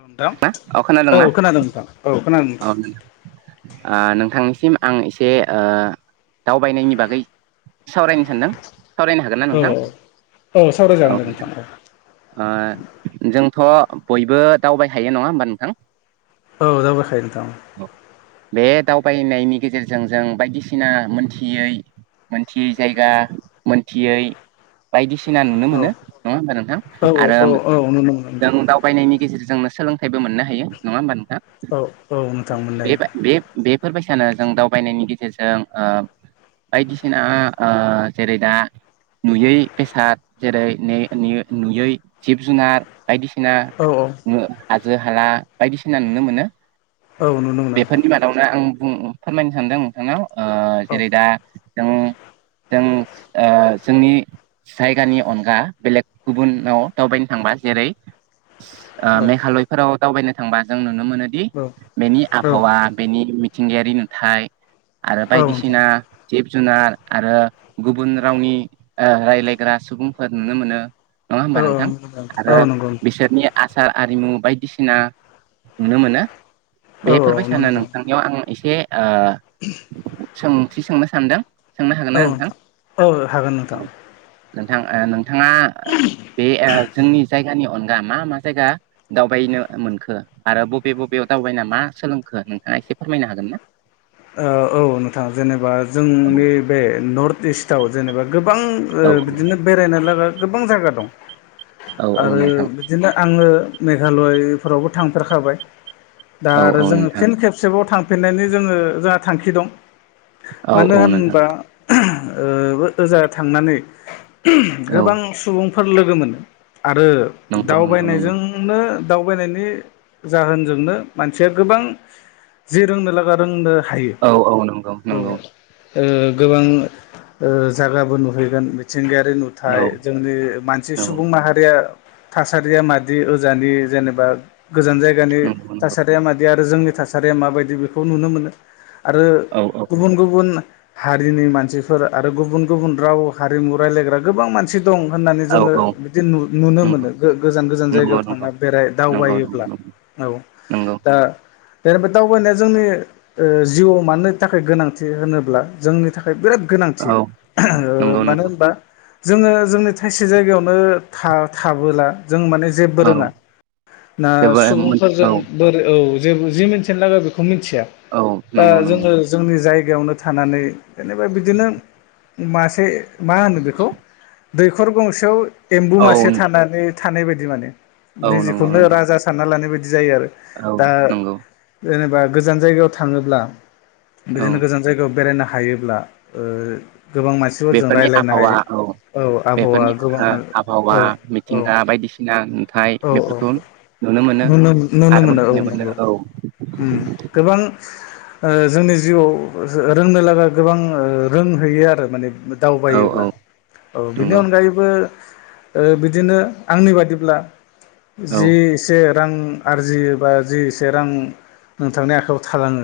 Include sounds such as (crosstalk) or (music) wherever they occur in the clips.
नोंथां ना औ खोनादोंंना खोनादों नोंथां औ खोनादों औ ओ नोंथांनिसिम आं एसे ओ दावबायनायनि बागै सावरायनो सानदों सावरायनो हागोनना औ नोंथां औ नोंथां ओ जों थ' बयबो दावबायखायो नङा होमबा नोंथां औ दावबायखायो नोंथां बे दावबायनायनि गेजेरजों जों बायदिसिना मोनथियै मोनथियै जायगा मोनथियै बायदिसि ना नुनो मोनो नङाोमबा नोंथां औ आरो औ औ नुनो मोनो जों नोंथां दावबायनायनि गेजेरजों सोलोंथाइबो मोननो हायो नङा होमबा नोंथां औ औ नोंथां मोनलायो बेबा बे-बे बेफोरबायसानो जों दावबायनायनि गेजेरजों ओ बायदिसिना ओ जेरै दा नुयै बेसाद जेरै नो-नो-नुयै जिब जुनार बायदिसिना औ औ हाजो हाला बायदिसिना नुनो मोनो औ नुनो मोनो नोंथां बेफोरनि मादावनो आं बुं फोरमायनो सानदों नोंथांनाव ओ औ जेरै दा जों-जों ओ जोंनि जायगानि अनगा बेलेग गुबुनाव दावबायनो थांबा जेरै ओ औ मेघालय दावबायनो थांबा जों नुनो मोनोदि बेनि औ आबहावा बेनि मिथिंगायारि नुथाय आरो औ नोंथां बायदिसिना जिब जुनार आरो गुबुन रावनि ओ रायज्लायग्रा सुबुंफोर नुनो मोनो नङा होमबा औ औ नोंथां आरो औ नंगौ बिसोरनि आसार आरिमु बायदि बायदिसिना नुनो मोनो औ नुनो बेफोरबायसानो मोनो नोंथांनियाव आं एसे ओ सोंथि सोंनो सानदों सोंनो हागोन ना नोंथां औ हागोन नोंथां नोंथाङा बे ओ जोंनि जायगानि अनगा मा मा जायगा दाव बेायनो मोनखो आरो बबे बबेयाव दावबायना मा सोलोंखो नोंथाङा एसे फोरमायनो हागोन ना (inaudible) नोंथाङा जेनेबा जोंनि बे नर्थ इस्टआव जेनेबा गोबां ओ औ बिदिनो बेरायनो लागा गोबां जायगा दं औ औ आरो नोंथां बिदिनो आङो मेघालयफोरावबो थांफेरखाबाय दा औ आरो औ जोङो नोंथां फिन खेबसेबाव थांफिननायनि जोङो जोंहा थांखि दं औ मानो औ नोंथां होनबा ओ ओजा थांनानै औ गोबां सुबुंफोर लोगो मोनो आरो नंगौ नंगौ नंगौ दावबायनायजोंनो दावबायनायनि जाहोनजोंनो मानसिया गोबां जि रोंनो लागा रोंनो हायो औ औ नंगौ ओ नंगौ गोबां जागाबो नुहैगोन बिथि मिथिंगायारि औ नुथाय जोंनि मानसि औ सुबुं माहारिया थासारिया मादि ओजानि नंगौ नंगौ जोंनि थासारिया माबायदि बेखौ नुनो मोनो आरो औ औ गुबुन गुबुन हारिनि मानसिफोर आरो गुबुन गुबुन राव हारिमु रायलायग्रा गोबां मानसि दं होननानै औ जोङो औ बिदि नु नुनो नंगौ मोनो गो गोजान गोजान नंगौ जायगायाव थांना बेराय नंगौ दावबायोब्ला नंगौ नंगौ औ नंगौ दा जेनेबा दावबायनाया जोंनि जिउआव मानो थाखाय गोनांथि होनोब्ला जोंनि थाखाय थाखाय बिराद गोनांथि औ नंगौ मानो नंगौ होनबा जोङो जोंनि थाइसे जायगायावनो था थाबोला जों माने जेबो औ रोङा ना जेबो मोनथि औ सुबुंफोरजों बोर औ जेबो जि मिथिनो लागो बेखौ मिथिया औ दा नंगौ नंगौ जोङो जोंनि जायगायावनो थानानै जेनेबा बिदिनो मासे मा होनो बेखौ दैखर गंसेयाव एम्बु औ मासे थानानै थानाय बायदि माने औ नंगौ निजेखौनो नंगौ राजा सानना लानाय बायदि बिदि जायो आरो औ दा नंगौ जेनेबा गोजान जायगायाव थाङोब्ला औ बिदिनो गोजान जायगायाव बेरायनो हायोब्ला ओ गोबां मानसिफोरजों बेफोरनि रायलायनाय आबहावा औ आबहावा बेफोरनि गोबां ओ आबहावा औ औ मिथिंगा बायदिसिना नुथाय औ बेफोरखौ नुनो मोनो नुनो आरो मोनो औ मोनथिनो नंगौ औ ओम गोबां ओ जोंनि जिउआव रोंनो लागा गोबां रोंहैयो आरो माने औ औ दावबायोब्ला औ बिनि नंगौ अनगायैबो ओ बिदिनो आंनि बादिब्ला औ जि एसे रां आरजियो बा जि एसे रां नोंथांनि आखाइयाव थालाङो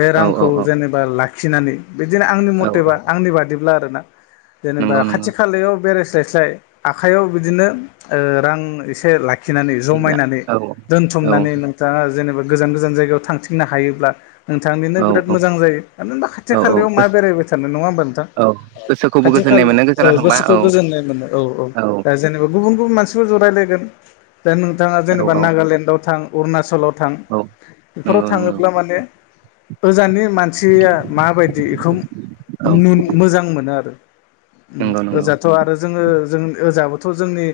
बे औ रांखौ औ जेनेबा लाखिनानै बिदिनो आंनि औ औ मथेबा आंनि बादिब्ला आरोना जेनेबा नंगौ नंगौ खाथि खालायाव बेरायस्लाय स्लाय आखाइयाव बिदिनो ओ रां एसे लाखि -खिनानै दैज्लां जमायनानै औ औ दोनथुमनानै नोंथाङा जेनेबा गोजान गोजान जायगायाव थांथिंनो हायोब्ला नोंथांनिनो औ बिराद औ मोजां जायो आरो ना खाथि औ औ खालायाव मा गोसो बेरायबाय थानो नङा होमबा नोंथां औ गोसोखौबो खाथि गोजोननाय खाल मोनो औ गोजाराखांबा गोसोखौ गोजोननाय मोनो औ औ दा जेनेबा गुबुन गुबुन मानसिफोर जों रायलायगोन दा नोंथाङा औ जेनेबा औ नागालेण्डआव थां अरुणाचलाव थां औ बेफोराव नंगौ नंगौ थाङोब्ला माने गोजाननि मानसिया माबायदि बेखौ औ मोन मोजां मोनो आरो नंगौ नंगौ ओजाथ' आरो जोङो जों ओजाबोथ' जोंनि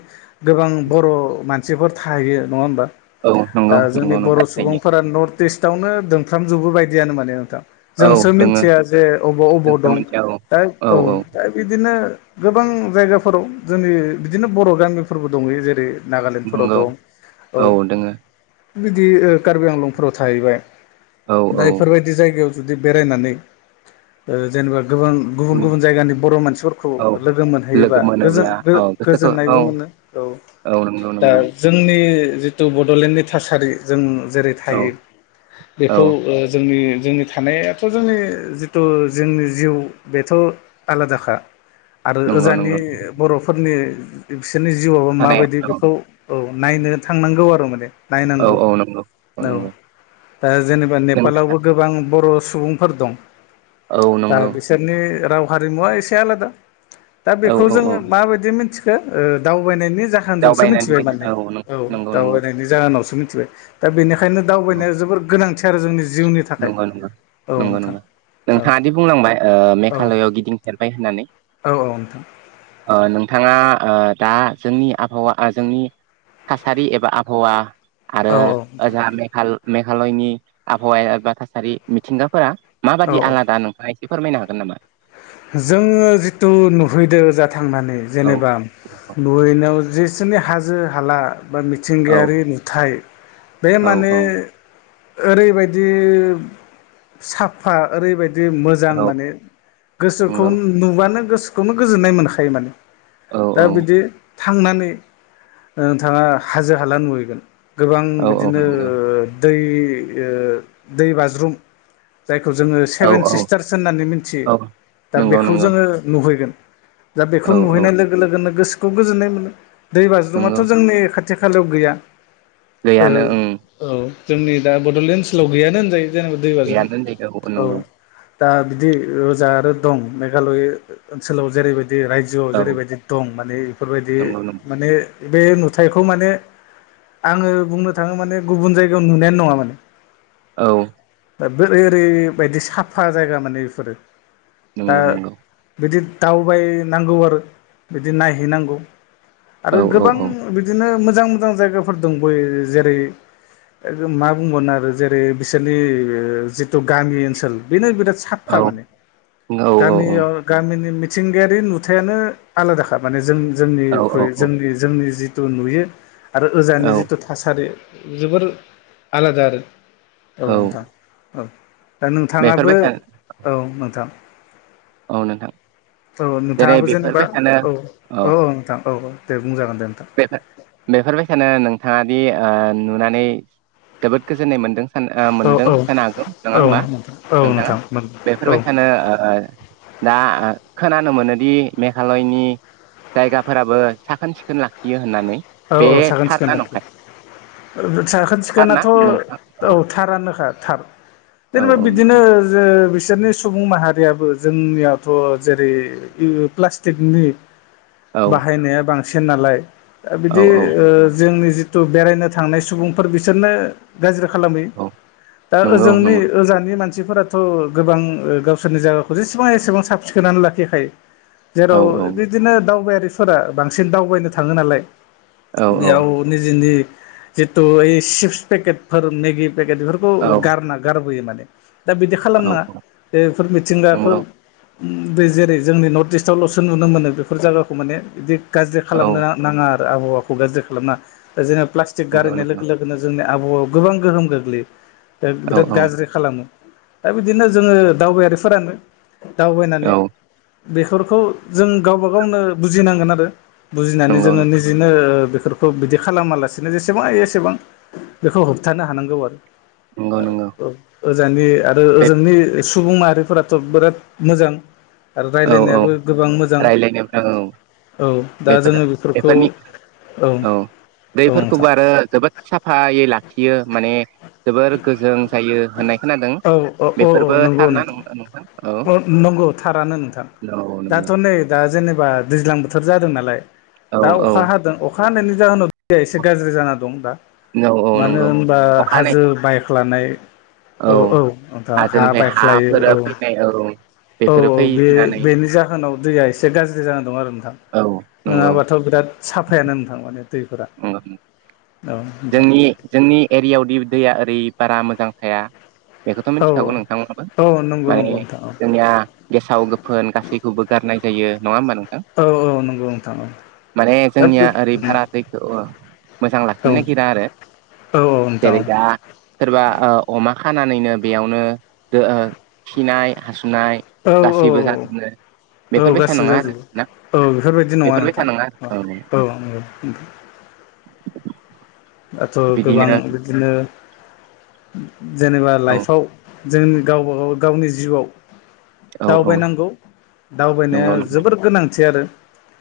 गोबां बर' मानसिफोर थाहैयो नङा होमबा औ नंगौ ओ नंगौ जोंनि बर' नोंथां थायो सुबुंफोरा नर्थ इस्टआवनो दोनफ्रामजोबो बायदियानो माने नोंथां औ जोंसो दोङो मिथिया जे अबाव अबाव नोंथां दं मोनथिया औ दा औ दा बिदिनो गोबां जायगाफोराव जोंनि बिदिनो बर' गामिफोरबो दंहैयो जेरै नागालेण्डफोराव नंगौ दं औ बिदि कार्बि आंलंफोराव थाहैबाय औ दा औ बेफोरबायदि जायगायाव जुदि बेरायनानै ओ जेनेबा गुबुन गुबुन गुबुन जायगानि बर' मानसिफोरखौ औ लोगो मोनहैयोबा लोगो गोजोन मोनोब्ला औ गोसोखौ औ गोजोननायबो मोनो औ औ नंगौ दा नंगौ जोंनि जिथु बड'लेण्डनि थासारि जों जेरै औ थायो औ बेखौ ओ जोंनि जोंनि थानायाथ' जोंनि जिथु जोंनि जिउ बेथ' आलादाखा आरो नंगौ ओजानि नंगौ बर'फोरनि बिसोरनि जिउआवबो माबायदि बेखौ औ नायनो थांनांगौ आरो माने औ नायनांगौ औ नंगौ औ नंगौ दा जेनेबा नों नेपालावबो गोबां बर' सुबुंफोर दं औ दा नंगौ बिसोरनि राव हारिमुवा एसे आलादा दा औ बेखौ औ जोङो औ माबायदि मिनथिखो दावबायनायनि जाहोन सो दावबायनायनि मिनथिबाय माने गेजेरजों औ नंगौ नंगौ दावबायनायनि जाहोनावसो मिथिबाय दा बेनिखायनो औ दावबायनाया जोबोर गोनांथि आरो जोंनि जिउनि थाखाय नंगौ नंगौ औ नंगौ नोंथां नंगौ नोंथाङा दि बुंलांबाय ओ औ मेघालयआव गिदिंफेरबाय होननानै औ औ नोंथां ओ नों थाङा ओ दा जोंनि आबहावा ओ जोंनि थासारि एबा आबहावा आरो औ औ नोंथां ओजा मेघाल मेघालयनि आबहावाय एबा थासारि मिथिंगाफोरा औ माबादि औ आलादा नोंथाङा एसे फोरमायनो हागोन नामा जोङो जिथु नुहैदों ओजा थांनानै औ जेनेबा नुहैनायाव जि बिसोरनि हाजो हाला बा औ मिथिंगायारि नुथाय बे औ माने औ ओरैबायदि साफा ओरैबायदि मोजां औ माने नंगौ गोसोखौ नुबानो गोसोखौनो गोजोननाय मोनखायो माने दा बिदि थांनानै नोंथाङा हाजो हाला नुहैगोन गोबां औ बिदिनो ओ दै ओ दै बाज्रुम जायखौ जोङो औ सेभेन औ नंगौ औ सिस्टार्स होननानै मिथियो दा नंगौ बेखौ नंगौ जोङो नुहैगोन दा बेखौ औ औ नुहैनाय लोगो लोगोनो गोसोखौ गोजोननाय मोनो दै नंगौ बाज्रुमाथ' जोंनि खाथि खाथि खालायाव गैया ओ गैयानो ओं औ जोंनि दा बड'लेण्ड ओनसोलाव गैयानो होनजायो जेनेबा दै बाज्रुम गैयानो होनजायो औ नंगौ दा बिदि रोजा आरो दं मेघालय ओनसोलाव जेरैबायदि रायजोआव औ जेरैबायदि दं माने बेफोरबायदि नंगौ नंगौ माने बे नुथायखौ माने आङो बुंनो थाङो माने गुबुन जायगायाव नुनायानो नङा माने औ दा बोरै ओरैबायदि साफा जायगा माने बेफोरो दा नंगौ नंगौ बिदि दावबायनांगौ आरो बिदि नायहैनांगौ औ आरो औ गोबां बिदिनो मोजां मोजां जायगाफोर दंबयो जेरै मा बुंबावनो आरो जेरै बिसोरनि ओ जिथु गामि ओनसोल बेनो बिराद औ साफा माने औ गामियाव गामि मिथिंगायारि नुथायानो आलादाखा माने जों औ जोंनिख्रुइ जोंनि जोंनि जि तु नुयो आरो औ ओजाननि जितु थासारि जोबोर आलादा आरो औ नोंथां औ दा नोंथाङाबो बेफोरबायसा औ नोंथां औ नोंथां औ जेरै नोंथाङाबो जेनेबा बेफोरबायसानो औ औ नोंथां औ औ दे बुंजागोन दे नोंथां बे-बे-बेफोर बायसानो नोंथाङा बि ओ नुनानै जोबोद गोजोननाय मोन्दों ओ औ मोनदों औ जानो हागौ नङा औ होमबा नोंथां औ नोंथाङा नोंथां औ बेफोरबायसानो ओ दा ओ खोनानो मोनोदि मेघालयनि जायगाफोराबो साखोन सिखोन लाखियो होननानै औ बे औ साखोन सिखोन थारना लाखियो नंखाय साखोन थारना सिखोनाथ' नोंथां औ थारानोखा थार औ जेनेबा औ बिदिनो नोंथां जे बि- सोरनि सुबुं माहारियाबो जोंनियाथ' जेरै ओ प्लास्टिकनि औ बाहायनाया बांसिन नालाय दा औ बिदि औ ओ जोंनि जिथु बेरायनो थांनाय सुबुंफोर बिसोरनो गाज्रि खालामो औ दा नंगौ ओजोंनि नंगौ ओजानि मानसि मानसिफोराथ' गोबां गावसोरनि जायगाखौ जेसेबां एसेबां साब सिखोनानै लाखिखायो औ जेराव बिदिनो दावबायारिफोरा बांसिन दावबायनो थाङो नालाय औ बेयाव निजेनि जितु ओइ चिप्स पेकेटफोर मिगि पेकेटफोरखौ औ गारना गारबोयो माने दा बिदि औ खालामना औ बेफोर मिथिंगाखौ नंगौ ओम बि जेरै जोंनि नर्थ इस्टआवल'सो नुनो मोनो बेफोर जायगाखौ माने बिदि गाज्रि औ खालामनो नाङा आरो आबहावाखौ गाज्रि खालामनाङा जोङो प्लास्टिक नंगौ गारायनाय लोगो नंगौ - लोगोनो जोंनिया आबहावायाव गोबां गोहोम गोग्लैयो दा औ बिराद गाज्रि खालामो दा बिदिनो जोङो दावबायारिफोरानो दावबायनानै औ बेफोरखौ जों गावबा गावनो बुजिनांगोन आरो बुजिनानै नंगौ जोङो निजि ओ बेफोरखौ बिदि खालामा लासिनो जेसेबां हायो एसेबां बेखौ होबथानो हानांगौ आरो नंगौ नंगौ ओ ओ ओजानि आरो बे ओजोंनि सुबुं माहारिफोराथ' बिराद मोजां आरो औ औ राय्लायनायाबो गोबां मोजां रायलायनो औ औ दा बेफोर जोङो बेफोरखौ बेफोरनि औ औ नोंथां दैफोरखौबो आरो जोबोद साफायै लाखियो माने जोबोर गोजों जायो होननाय खोनादों औ औ औ औ बेफोरबो नंगौ थार ना नोंथां औ नंगौ थारानो नोंथां औ नंगौ दाथ' नै दा जेनेबा दैज्लां बोथोर जादों नालाय औ दा औ अखा हादों अखा अखा हानायनि जाहोनाव एसे गाज्रि जाना दं दा औ औ मानो नंगौ होनबा अखानायै हाजो बायख्लानाय औ नोंथां हा हाजोनिफ्राय बायख्लायो औ हाफोरा फैनाय औ औ बेफोरो -औ बे फैनानै बेनि जाहोनाव दैया एसे गाज्रि जानानै दं आरो नोंथां औ नंगौ नङाबाथ' बिराद साफायानो नोंथां माने दैफोरा ओम औ नोंथां जोंनि -जोंनि एरियावदि दैया ओरै बारा मोजां थाया बेखौथ' औ मिथिखागौ नोंथांमोनाबो औ नंगौ माने नंगौ नोंथां औ जोंनिया गेसाव गोफोन गासैखौबो गारनाय होयो नङा होनबा नोंथां औ -औ नंगौ नोंथां औ माने दा बे जोंनिया ओरै भारा दैखौ औ मोजां औ लाखिनो नागिरा आरो औ नोंथां जेरै औ दा सोरबा ओ अमा खानानैनो बेयावनो दो ओ खिनाय हासु नाय औ औ गासैबो जादों औ बेफोरबायसा गासिबो नङा आरो जाजोबो ना औ बेफोरबायदि नङा बेफोरबायसा आरो नोंथाङा औ -औ दाथ' औ गोबां बिदिनो बिदिनो जेनेबा औ लाइफआव जोंनि गावबागाव गावनि जिउआव औ औ दावबायनांगौ दावबायनाया नंगौ नंगौ जोबोर गोनांथि आरो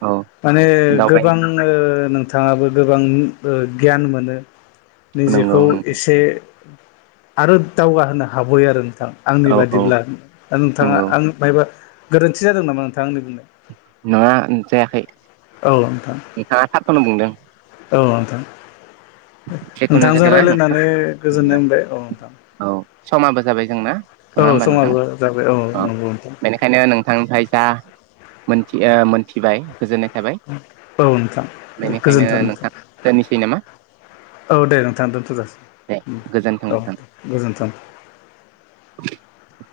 औ माने दावबाय गोबां ओ नों थाङाबो गोबां गियान मोनो नंगौ निजेखौ एसे आरो दावगा होनो हाबायो आरो नोंथां नोंथां आंनि नंगौ औ औ बादिब्ला नोंथाङा नंगौ आं बाहायबा गोरोन्थि जादों नामा नोंथा आंनि बुंनाया नङा जायाखै औ नोंथां नोंथाङा थारखौनो बुंदों। औ नोंथां। जेखुनु नोंथांजों जादोआ नोंथां रायलायनानै गोजोननाय जोंना मोनबाय औ नोंथां। औ समाबो जाबाय जोंना। नङा औ होमबा नोंथां? समाबो जाबाय औ नंगौ नोंथां बेनिखायनो नोंथांनिफ्राय जा मोनथिओ- मोनथिबाय गोजोननाय थाबाय औ नोंथां बेनिखायनो नोंथां दोननिसै नामा? औ दे नोंथाङा दोनथ' दे जासि गोजोन्थों औ नोंथां गोजोन्थों। (inaudible)